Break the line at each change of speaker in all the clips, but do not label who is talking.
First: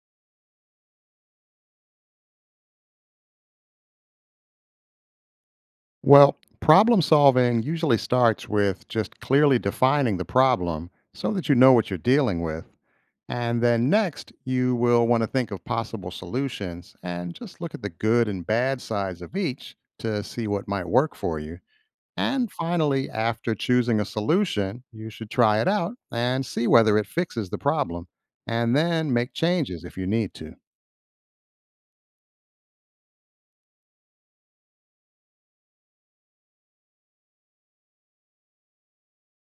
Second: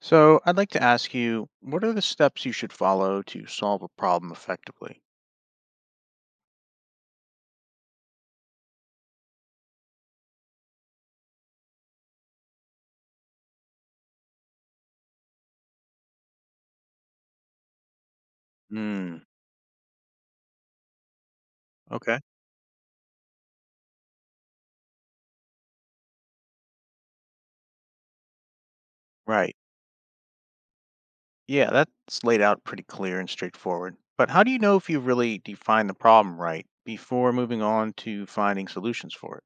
So, I'd like to ask you, what are the steps you should follow to solve a problem effectively?
Well, problem solving usually starts with just clearly defining the problem so that you know what you're dealing with. And then next, you will want to think of possible solutions and just look at the good and bad
Mm,
sides of each to see what might work for you.
okay.
And finally, after choosing a solution, you should try it out and see whether it fixes the problem, and then make
Right.
changes if you need to.
Yeah, that's laid out pretty clear and straightforward. But how do you know if you really defined the problem right before moving on to finding solutions for it?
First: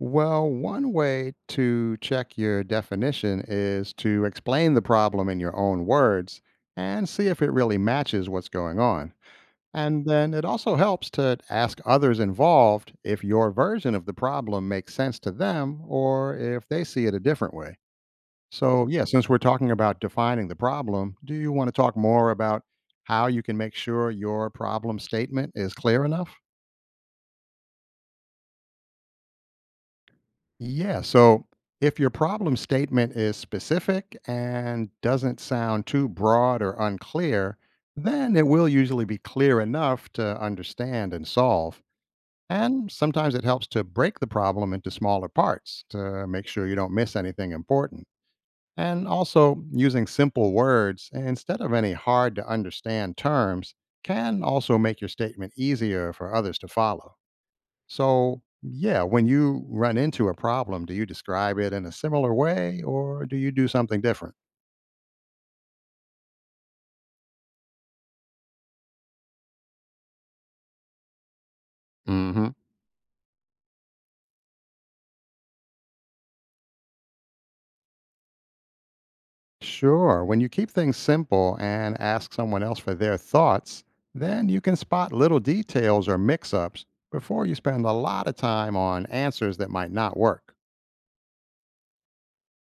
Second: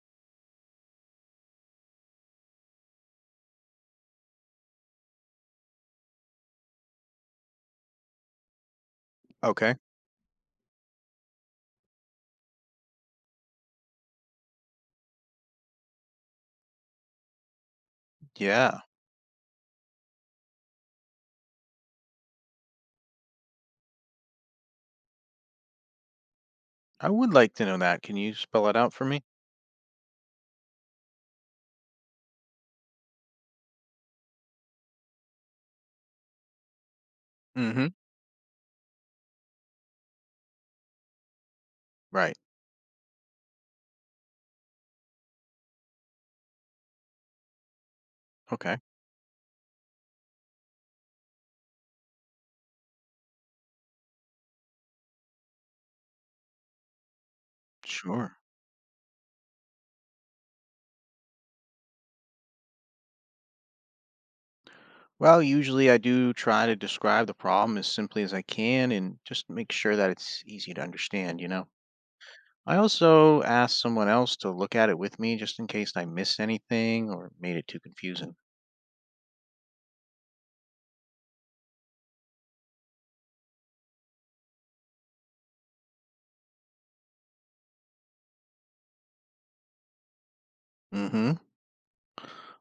Well, one way to check your definition is to explain the problem in your own words and see if it really matches what's going on.
Okay.
And then it also helps to ask others involved if your version of the problem makes sense to them or if they see it a different way.
Yeah.
So, yeah, since we're talking about defining the problem, do you want to talk more about how you can make sure your problem statement is clear enough?
I would like to know that. Can you spell it out for me?
Yeah. So if your problem statement is specific and doesn't sound too broad or unclear,
Mm-hmm.
then it will usually be clear enough to understand and solve.
Right.
And sometimes it helps to break the problem into smaller parts to make sure you don't miss anything important.
Okay.
And also, using simple words instead of any hard to understand terms can also make your statement easier for others to follow.
Sure.
So, yeah, when you run into a problem, do you describe it in a similar way or do you do something different?
Well, usually I do try to describe the problem as simply as I can and just make sure that it's easy to understand, you know?
Hmm.
I also asked someone else to look at it with me just in case I missed anything or made it too confusing.
Sure, when you keep things simple and ask someone else for their thoughts, then you can spot little details or mix ups before you spend a lot of time on answers that might not work.
Mm-hmm. Mhm.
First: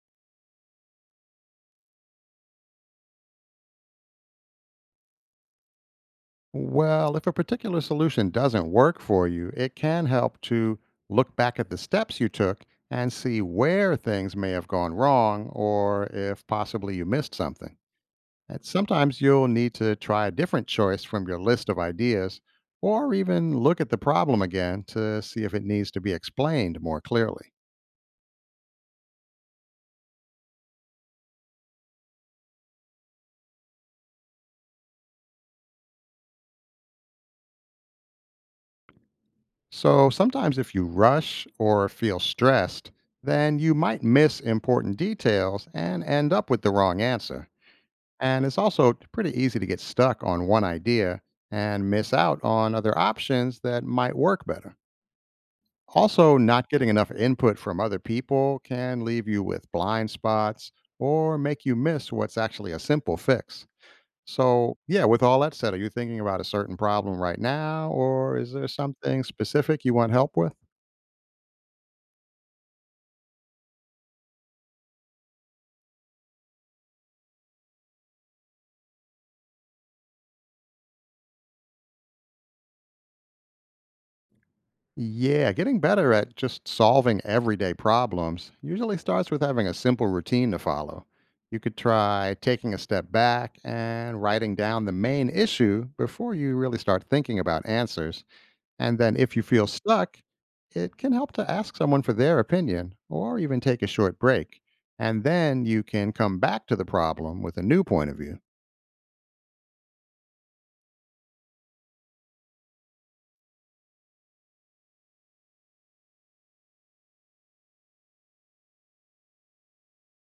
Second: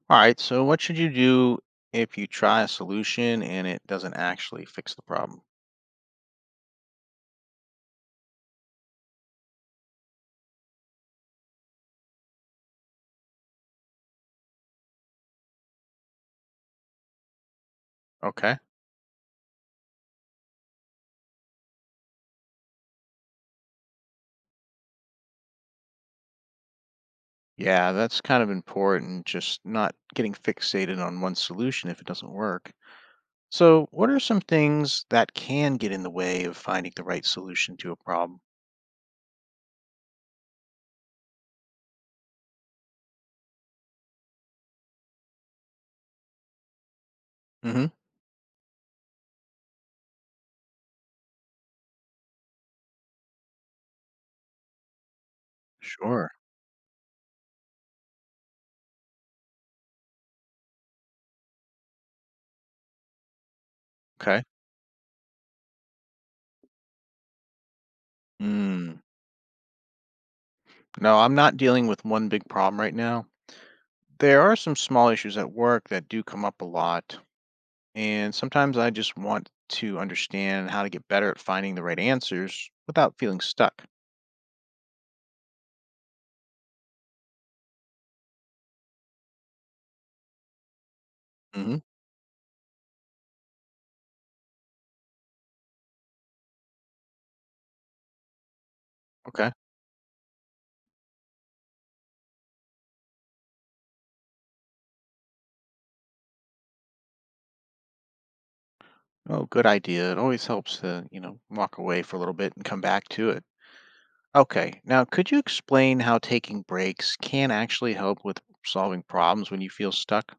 All right, so what should you do if you try a solution and it doesn't actually fix the problem?
Well, if a particular solution doesn't work for you, it can help to look back at the steps you took and see where things may have gone wrong or if possibly you missed something.
Okay.
And sometimes you'll need to try a different choice from your list of ideas, or even look at the problem again to see if it needs to be explained more clearly.
Yeah, that's kind of important just not getting fixated on one solution if it doesn't work. So, what are some things that can get in the way of finding the right solution to a problem?
So sometimes, if you rush or feel stressed, then you might miss important details and end up with the wrong answer.
Mm. Mhm.
And it's also pretty easy to get stuck on one idea and miss out on other options that might work better.
Sure.
Also, not getting enough input from other people can leave you with blind spots or make you miss what's actually a simple fix.
Okay.
So, yeah, with all that said, are you thinking about a certain problem right now, or is there
Mm.
something specific you want help with?
No, I'm not dealing with one big problem right now. There are some small issues at work that do come up a lot, and sometimes I just want to understand how to get better at finding the right answers without feeling stuck.
Yeah, getting better at just solving everyday problems usually starts with having a simple routine to follow. You could
Hmm.
try taking a step back and writing down the main issue before you really start thinking about answers. And then if you
Okay.
feel stuck, it can help to ask someone for their opinion or even take a short break. And then you can come back to the problem with a new point of view.
Oh, good idea. It always helps to walk away for a little bit and come back to it. Okay. Now, could you explain how taking breaks can actually help with solving problems when you feel stuck?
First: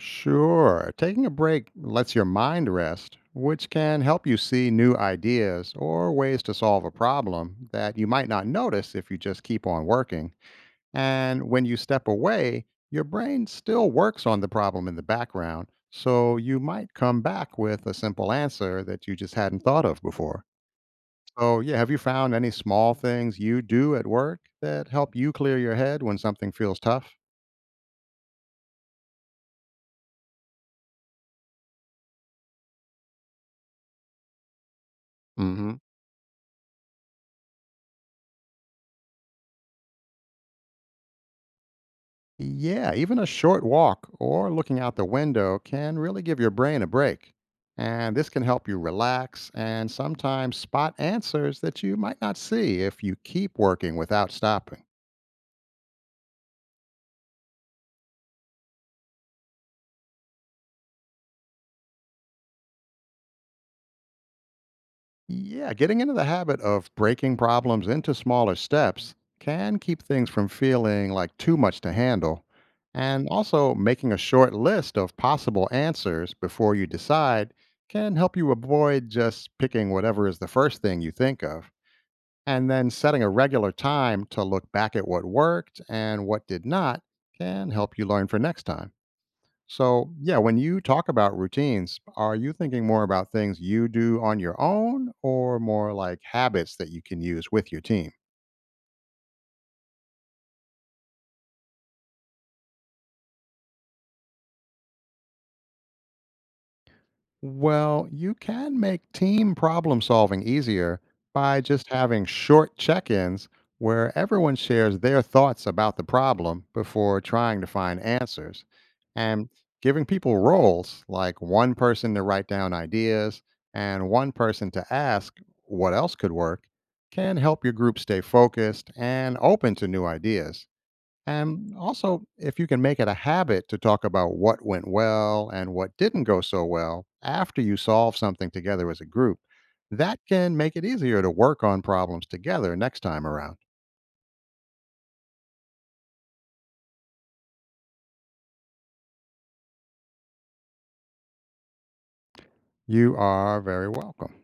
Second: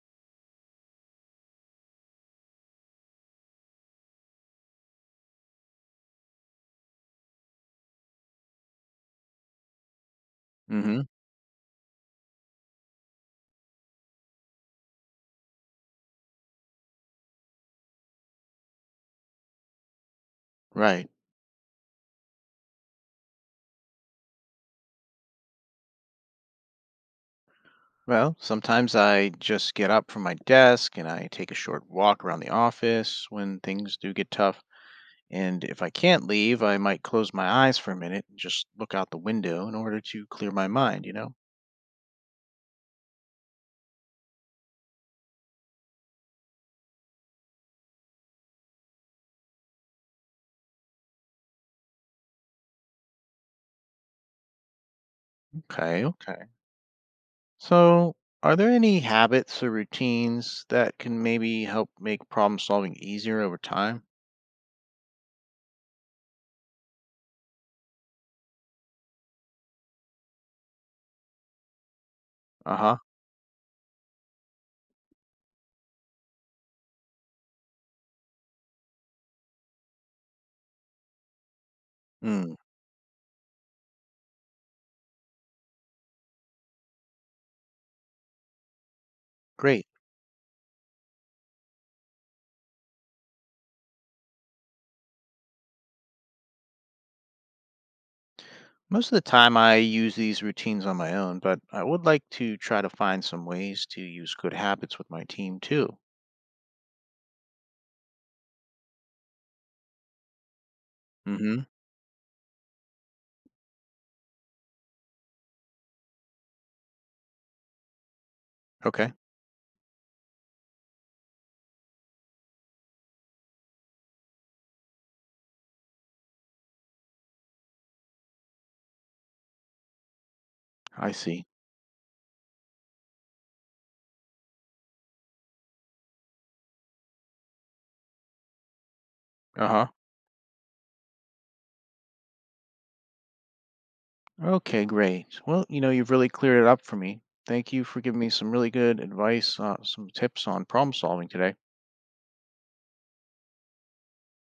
Sure. Taking a break lets your mind rest, which can help you see new ideas or ways to solve a problem that you might not notice if you just keep on working.
Hmm.
And when you step away, your brain still works on the problem in the background, so you might come back with a simple answer that you just hadn't thought of before.
Right.
So, yeah, have you found any small things you do at work that help you clear your head when something feels tough?
Well, sometimes I just get up from my desk and I take a short walk around the office when things do get tough.
Mm
And
hmm.
if I can't leave, I might close my eyes for a minute and just look out the window in order to clear my mind, you know?
Yeah, even a short walk or looking out the window can really give your brain a break. And this can help you relax and sometimes spot answers that you might not see if you keep working without stopping.
Okay, okay. So, are there any habits or routines that can maybe help make problem solving easier over time?
Yeah, getting into the habit of breaking problems into smaller steps can keep things from feeling like too much to handle.
Uh huh.
And also, making a short list of possible answers before you decide can help you avoid just picking whatever is the first thing you think of.
Mm,
And then setting a regular time to look back at what worked and what did not can help you learn for next time.
great.
So, yeah, when you talk about routines, are you thinking more about things you do on your own or more like habits that you can use with your team?
Most of the time, I use these routines on my own, but I would like to try to find some ways to use good habits with my team too.
Well, you can make team problem solving easier
Mm
by
hmm.
just having short check ins where everyone shares their thoughts about the problem before trying to find answers.
Okay,
And giving people roles, like one person to write down ideas and one person to ask what else could work, can help your group stay focused and open to new ideas.
I see.
And also, if you can make it a habit to talk about what went well and what didn't go so well after you solve something together as a group,
Uh huh.
that can make it easier to work on problems together next time around.
Okay, great. Well, you've really cleared it up for me. Thank you for giving me some really good advice, some tips on problem solving today.
You are very welcome.